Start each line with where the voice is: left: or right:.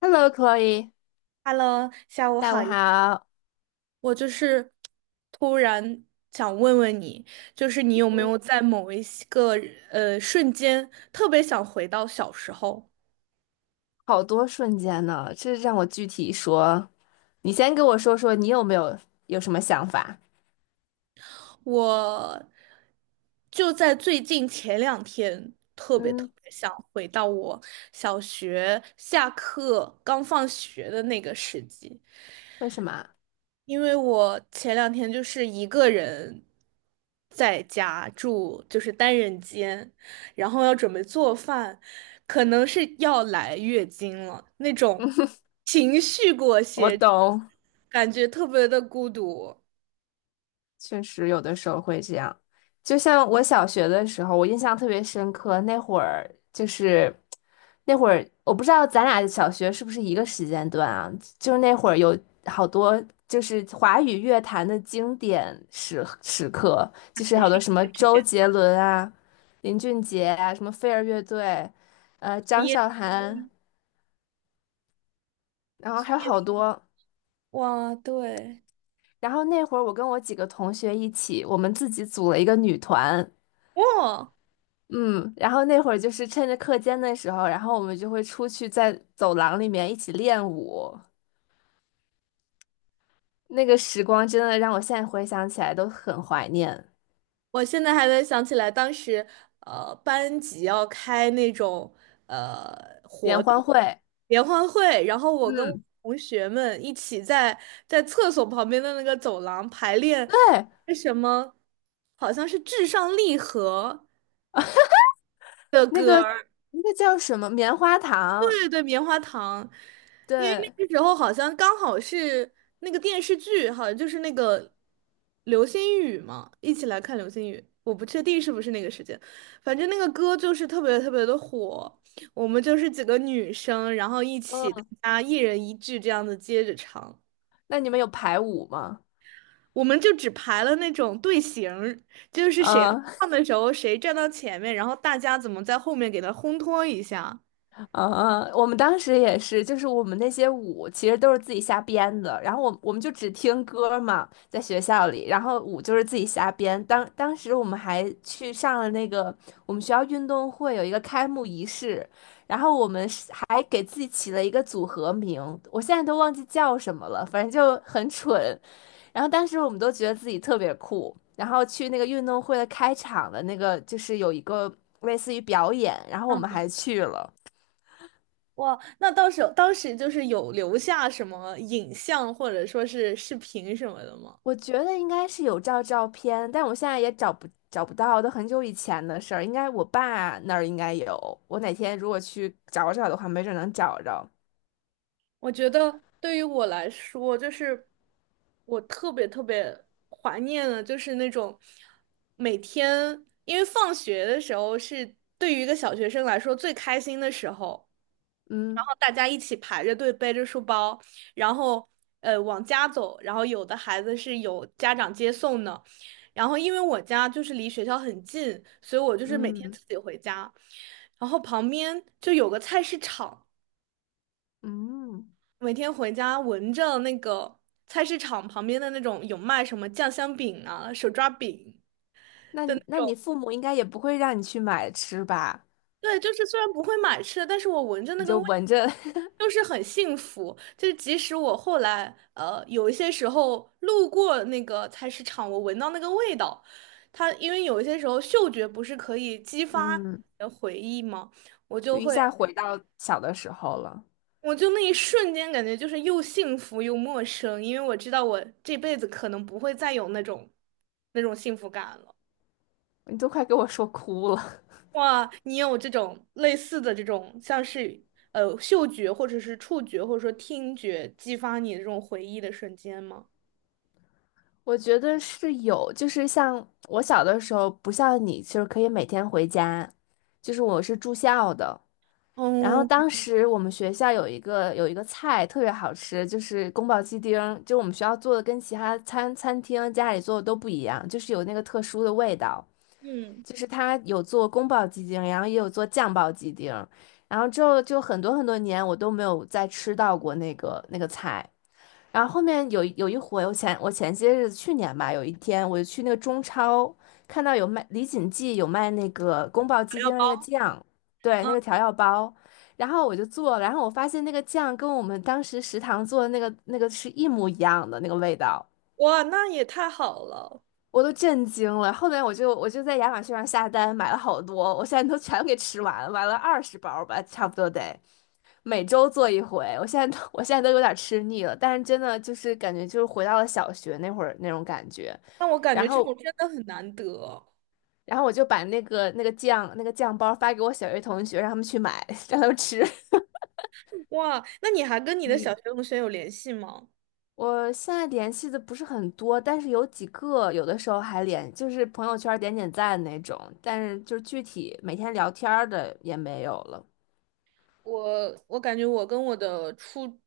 left: Hello, Chloe，
right: Hello,下午
left: 下
right: 好
left: 午
right: 呀。
left: 好。
right: 我就是突然想问问你，就是你有没有在某一些个瞬间特别想回到小时候？
left: 好多瞬间呢，这让我具体说。你先跟我说说，你有没有什么想法？
right: 我就在最近前两天，特别特
left: 嗯，
right: 别想回到我小学下课刚放学的那个时机。
left: 为什么？
right: 因为我前两天就是一个人在家住，就是单人间，然后要准备做饭，可能是要来月经了，那种情绪裹
left: 我
right: 挟着
left: 懂。
right: 感觉特别的孤独。
left: 确实有的时候会这样。就像我小学的时候，我印象特别深刻，那会儿，我不知道咱俩小学是不是一个时间段啊？就是那会儿有好多就是华语乐坛的经典时刻，就是
right: 还
left: 好
right: 是
left: 多
right: 一
left: 什么
right: 个时
left: 周
right: 间
left: 杰
right: 段，
left: 伦啊、林俊杰啊、什么飞儿乐队，张
right: 夜
left: 韶涵，然后
right: 深
left: 还有
right: 夜
left: 好
right: 深
left: 多。
right: 哇，对，
left: 然后那会儿我跟我几个同学一起，我们自己组了一个女团。
right: 哇。
left: 嗯，然后那会儿就是趁着课间的时候，然后我们就会出去在走廊里面一起练舞。那个时光真的让我现在回想起来都很怀念。
right: 我现在还能想起来，当时班级要开那种呃活
left: 联
right: 动
left: 欢会，
right: 联欢会，然后我跟我
left: 嗯，
right: 同学们一起在厕所旁边的那个走廊排练
left: 对，
right: 那什么，好像是《至上励合》的
left: 那个
right: 歌。
left: 那个叫什么棉花糖，
right: 对对，棉花糖，因为
left: 对，
right: 那个时候好像刚好是那个电视剧，好像就是那个流星雨嘛，一起来看流星雨。我不确定是不是那个时间，反正那个歌就是特别特别的火。我们就是几个女生，然后一起大
left: 嗯，
right: 家一人一句这样子接着唱。
left: 那你们有排舞吗？
right: 我们就只排了那种队形儿，就是谁
left: 嗯，
right: 唱的时候谁站到前面，然后大家怎么在后面给他烘托一下。
left: 嗯，我们当时也是，就是我们那些舞其实都是自己瞎编的，然后我们就只听歌嘛，在学校里，然后舞就是自己瞎编。当时我们还去上了那个我们学校运动会有一个开幕仪式，然后我们是还给自己起了一个组合名，我现在都忘记叫什么了，反正就很蠢。然后当时我们都觉得自己特别酷，然后去那个运动会的开场的那个，就是有一个类似于表演，然后我们还去了。
right: 哇，那到时候当时就是有留下什么影像或者说是视频什么的吗？
left: 我觉得应该是有照照片，但我现在也找不到，都很久以前的事儿。应该我爸那儿应该有，我哪天如果去找找的话，没准能找着。
right: 我觉得对于我来说，就是我特别特别怀念的，就是那种每天，因为放学的时候是对于一个小学生来说最开心的时候。
left: 嗯
right: 大家一起排着队背着书包，然后往家走，然后有的孩子是有家长接送的，然后因为我家就是离学校很近，所以我就是每天
left: 嗯
right: 自己回家，然后旁边就有个菜市场，
left: 嗯，
right: 每天回家闻着那个菜市场旁边的那种有卖什么酱香饼啊、手抓饼。
left: 那你父母应该也不会让你去买吃吧？
right: 对，就是虽然不会买吃的，但是我闻着那
left: 你
right: 个
left: 就
right: 味，
left: 闻着，
right: 就是很幸福。就是即使我后来有一些时候路过那个菜市场，我闻到那个味道，它因为有一些时候嗅觉不是可以激发你
left: 嗯，
right: 的回忆吗？我
left: 就
right: 就
left: 一
right: 会，
left: 下回到小的时候了。
right: 我就那一瞬间感觉就是又幸福又陌生，因为我知道我这辈子可能不会再有那种那种幸福感了。
left: 你都快给我说哭了。
right: 哇，你有这种类似的这种，像是嗅觉或者是触觉或者说听觉激发你的这种回忆的瞬间吗？
left: 我觉得是有，就是像我小的时候，不像你，就是可以每天回家，就是我是住校的。然后
right: 嗯
left: 当时我们学校有一个菜特别好吃，就是宫保鸡丁儿，就我们学校做的跟其他餐厅家里做的都不一样，就是有那个特殊的味道，
right: 嗯，
left: 就是它有做宫保鸡丁，然后也有做酱爆鸡丁，然后之后就很多很多年我都没有再吃到过那个菜。然后后面有一回，我前些日子去年吧，有一天我就去那个中超，看到有卖李锦记有卖那个宫保鸡
right: 材料
left: 丁的那个
right: 包。
left: 酱，对，那个调料包，然后我就做了然后我发现那个酱跟我们当时食堂做的那个是一模一样的那个味道，
right: 哇，那也太好了。
left: 我都震惊了。后面我就在亚马逊上下单买了好多，我现在都全给吃完了，买了20包吧，差不多得每周做一回。我现在都有点吃腻了，但是真的就是感觉就是回到了小学那会儿那种感觉。
right: 那我感
left: 然
right: 觉这
left: 后
right: 种真的很难得。
left: 然后我就把那个酱包发给我小学同学，让他们去买，让他们吃。
right: 哇，那你还跟你的小学同学有联系吗？
left: 我现在联系的不是很多，但是有几个，有的时候还联，就是朋友圈儿点点赞那种，但是就是具体每天聊天儿的也没有了。
right: 我感觉我跟我的初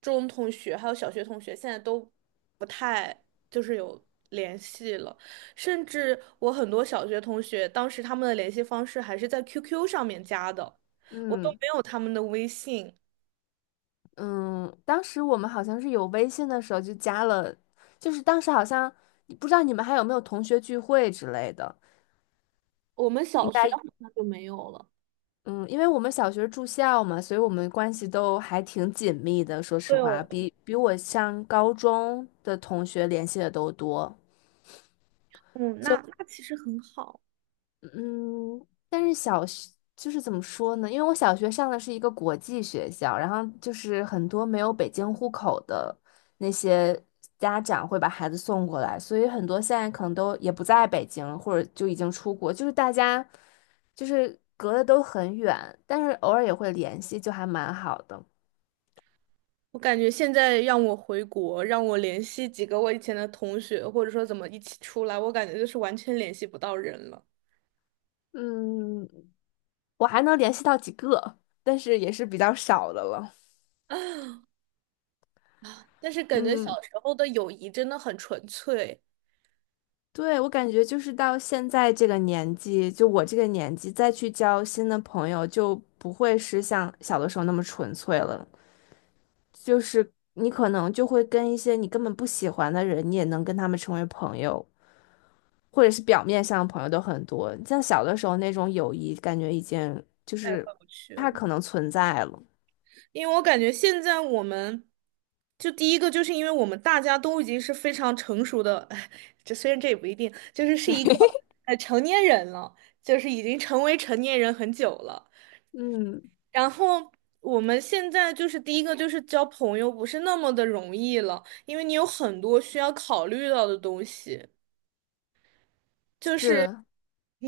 right: 中同学还有小学同学现在都不太就是有联系了，甚至我很多小学同学当时他们的联系方式还是在 QQ 上面加的，我都
left: 嗯
right: 没有他们的微信。
left: 嗯，当时我们好像是有微信的时候就加了，就是当时好像不知道你们还有没有同学聚会之类的，
right: 我们小
left: 应
right: 学
left: 该
right: 好像就没有了。
left: 嗯，因为我们小学住校嘛，所以我们关系都还挺紧密的，说实
right: 对
left: 话，
right: 哦，
left: 比我上高中的同学联系的都多。
right: 嗯，那那其实很好。
left: 嗯，但是小学就是怎么说呢？因为我小学上的是一个国际学校，然后就是很多没有北京户口的那些家长会把孩子送过来，所以很多现在可能都也不在北京，或者就已经出国，就是大家就是隔得都很远，但是偶尔也会联系，就还蛮好的。
right: 我感觉现在让我回国，让我联系几个我以前的同学，或者说怎么一起出来，我感觉就是完全联系不到人了。
left: 嗯，我还能联系到几个，但是也是比较少的了。
right: 但是感觉小
left: 嗯。
right: 时候的友谊真的很纯粹，
left: 对，我感觉就是到现在这个年纪，就我这个年纪再去交新的朋友，就不会是像小的时候那么纯粹了。就是你可能就会跟一些你根本不喜欢的人，你也能跟他们成为朋友，或者是表面上的朋友都很多。像小的时候那种友谊，感觉已经就
right: 太
left: 是
right: 回不去
left: 不太
right: 了。
left: 可能存在了。
right: 因为我感觉现在我们，就第一个就是因为我们大家都已经是非常成熟的，哎，这虽然这也不一定，就是是一个 成年人了，就是已经成为成年人很久了。
left: 嗯，
right: 然后我们现在就是第一个就是交朋友不是那么的容易了，因为你有很多需要考虑到的东西，就是
left: 是，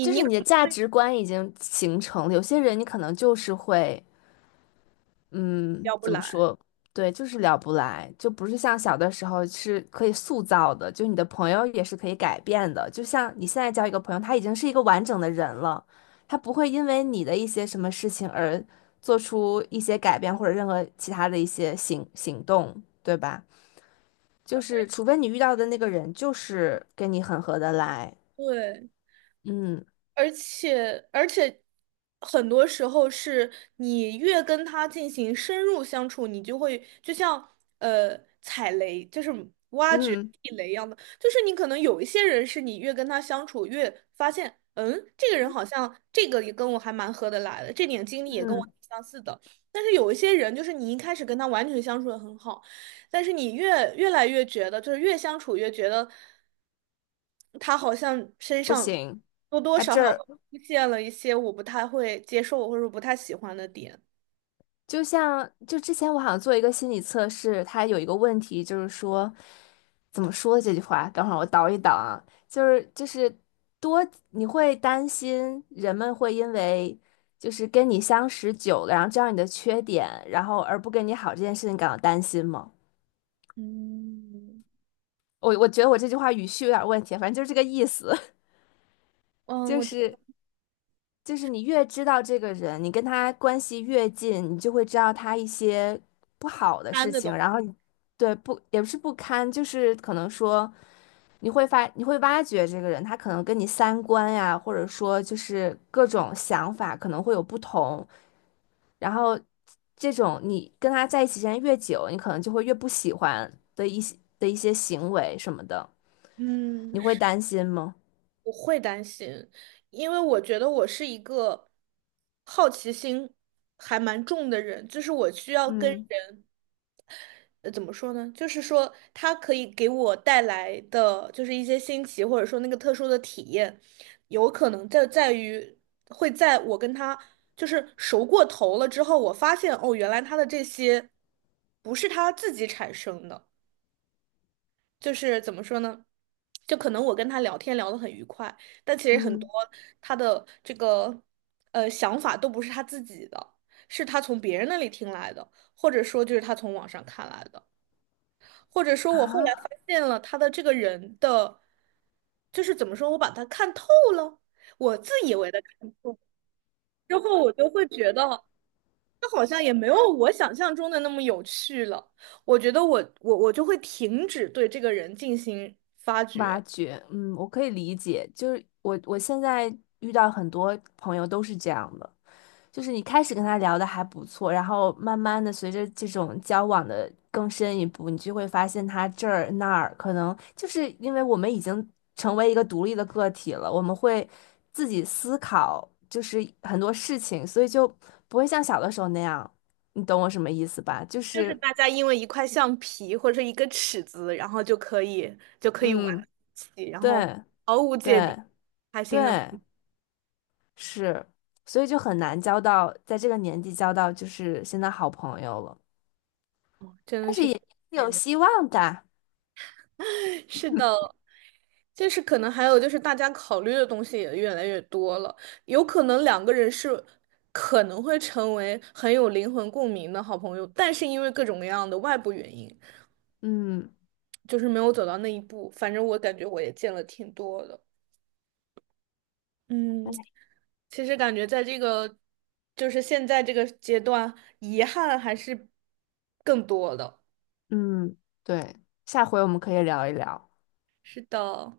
left: 就是你的价值观已经形成了。有些人你可能就是会。嗯，
right: 聊不
left: 怎么
right: 来。
left: 说？对，就是聊不来，就不是像小的时候是可以塑造的，就你的朋友也是可以改变的。就像你现在交一个朋友，他已经是一个完整的人了，他不会因为你的一些什么事情而做出一些改变或者任何其他的一些行动，对吧？就是除非你遇到的那个人就是跟你很合得来，
right: 对。
left: 嗯
right: 而且很多时候是你越跟他进行深入相处，你就会就像踩雷，就是挖掘
left: 嗯
right: 地雷一样的，就是你可能有一些人是你越跟他相处越发现，嗯，这个人好像这个也跟我还蛮合得来的，这点经历也跟我
left: 嗯，
right: 挺相似的。但是有一些人，就是你一开始跟他完全相处的很好，但是你越来越觉得，就是越相处越觉得他好像身
left: 不
right: 上。
left: 行，
right: 多多
left: 他
right: 少
left: 这
right: 少
left: 儿
right: 会出现了一些我不太会接受或者不太喜欢的点。
left: 就之前我好像做一个心理测试，它有一个问题就是说，怎么说这句话？等会儿我倒一倒啊，就是多你会担心人们会因为就是跟你相识久了，然后知道你的缺点，然后而不跟你好这件事情感到担心吗？
right: 嗯
left: 我觉得我这句话语序有点问题，反正就是这个意思。
right: 嗯，
left: 就
right: 我觉得
left: 是就是你越知道这个人，你跟他关系越近，你就会知道他一些不好的
right: 担
left: 事
right: 的东
left: 情，
right: 西，
left: 然后你对不也不是不堪，就是可能说你会挖掘这个人，他可能跟你三观呀，或者说就是各种想法可能会有不同，然后这种你跟他在一起时间越久，你可能就会越不喜欢的一些行为什么的，
right: 嗯，
left: 你会
right: 是
left: 担心吗？
right: 我会担心，因为我觉得我是一个好奇心还蛮重的人，就是我需要跟。
left: 嗯
right: 人。怎么说呢？就是说，他可以给我带来的，就是一些新奇，或者说那个特殊的体验，有可能在在于会在我跟他就是熟过头了之后，我发现哦，原来他的这些不是他自己产生的，就是怎么说呢？就可能我跟他聊天聊得很愉快，但其实很多
left: 嗯，
right: 他的这个想法都不是他自己的，是他从别人那里听来的，或者说就是他从网上看来的。或者说，我后来发
left: 啊，
right: 现了他的这个人的，就是怎么说，我把他看透了，我自以为的看透，之后我就会觉得，他好像也没有我想象中的那么有趣了。我觉得我就会停止对这个人进行发
left: 挖
right: 掘，
left: 掘，嗯，我可以理解，就是我现在遇到很多朋友都是这样的，就是你开始跟他聊的还不错，然后慢慢的随着这种交往的更深一步，你就会发现他这儿那儿，可能就是因为我们已经成为一个独立的个体了，我们会自己思考，就是很多事情，所以就不会像小的时候那样，你懂我什么意思吧？就
right: 就是
left: 是，
right: 大家因为一块橡皮或者一个尺子，然后就可以玩到一
left: 嗯，
right: 起，然后
left: 对
right: 毫无芥蒂，
left: 对
right: 开心的，
left: 对。是，所以就很难交到，在这个年纪交到就是现在好朋友了，
right: 真的
left: 但是
right: 是
left: 也
right: 挺
left: 是
right: 感
left: 有
right: 人的。
left: 希望的。
right: 是的。就是可能还有就是大家考虑的东西也越来越多了，有可能两个人是可能会成为很有灵魂共鸣的好朋友，但是因为各种各样的外部原因，
left: 嗯
right: 就是没有走到那一步。反正我感觉我也见了挺多的，嗯，其实感觉在这个就是现在这个阶段，遗憾还是更多的。
left: 嗯，对，下回我们可以聊一聊。
right: 是的，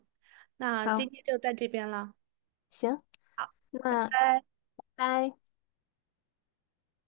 right: 那今
left: 好，
right: 天就到这边啦，
left: 行，
right: 拜
left: 那
right: 拜。
left: 拜。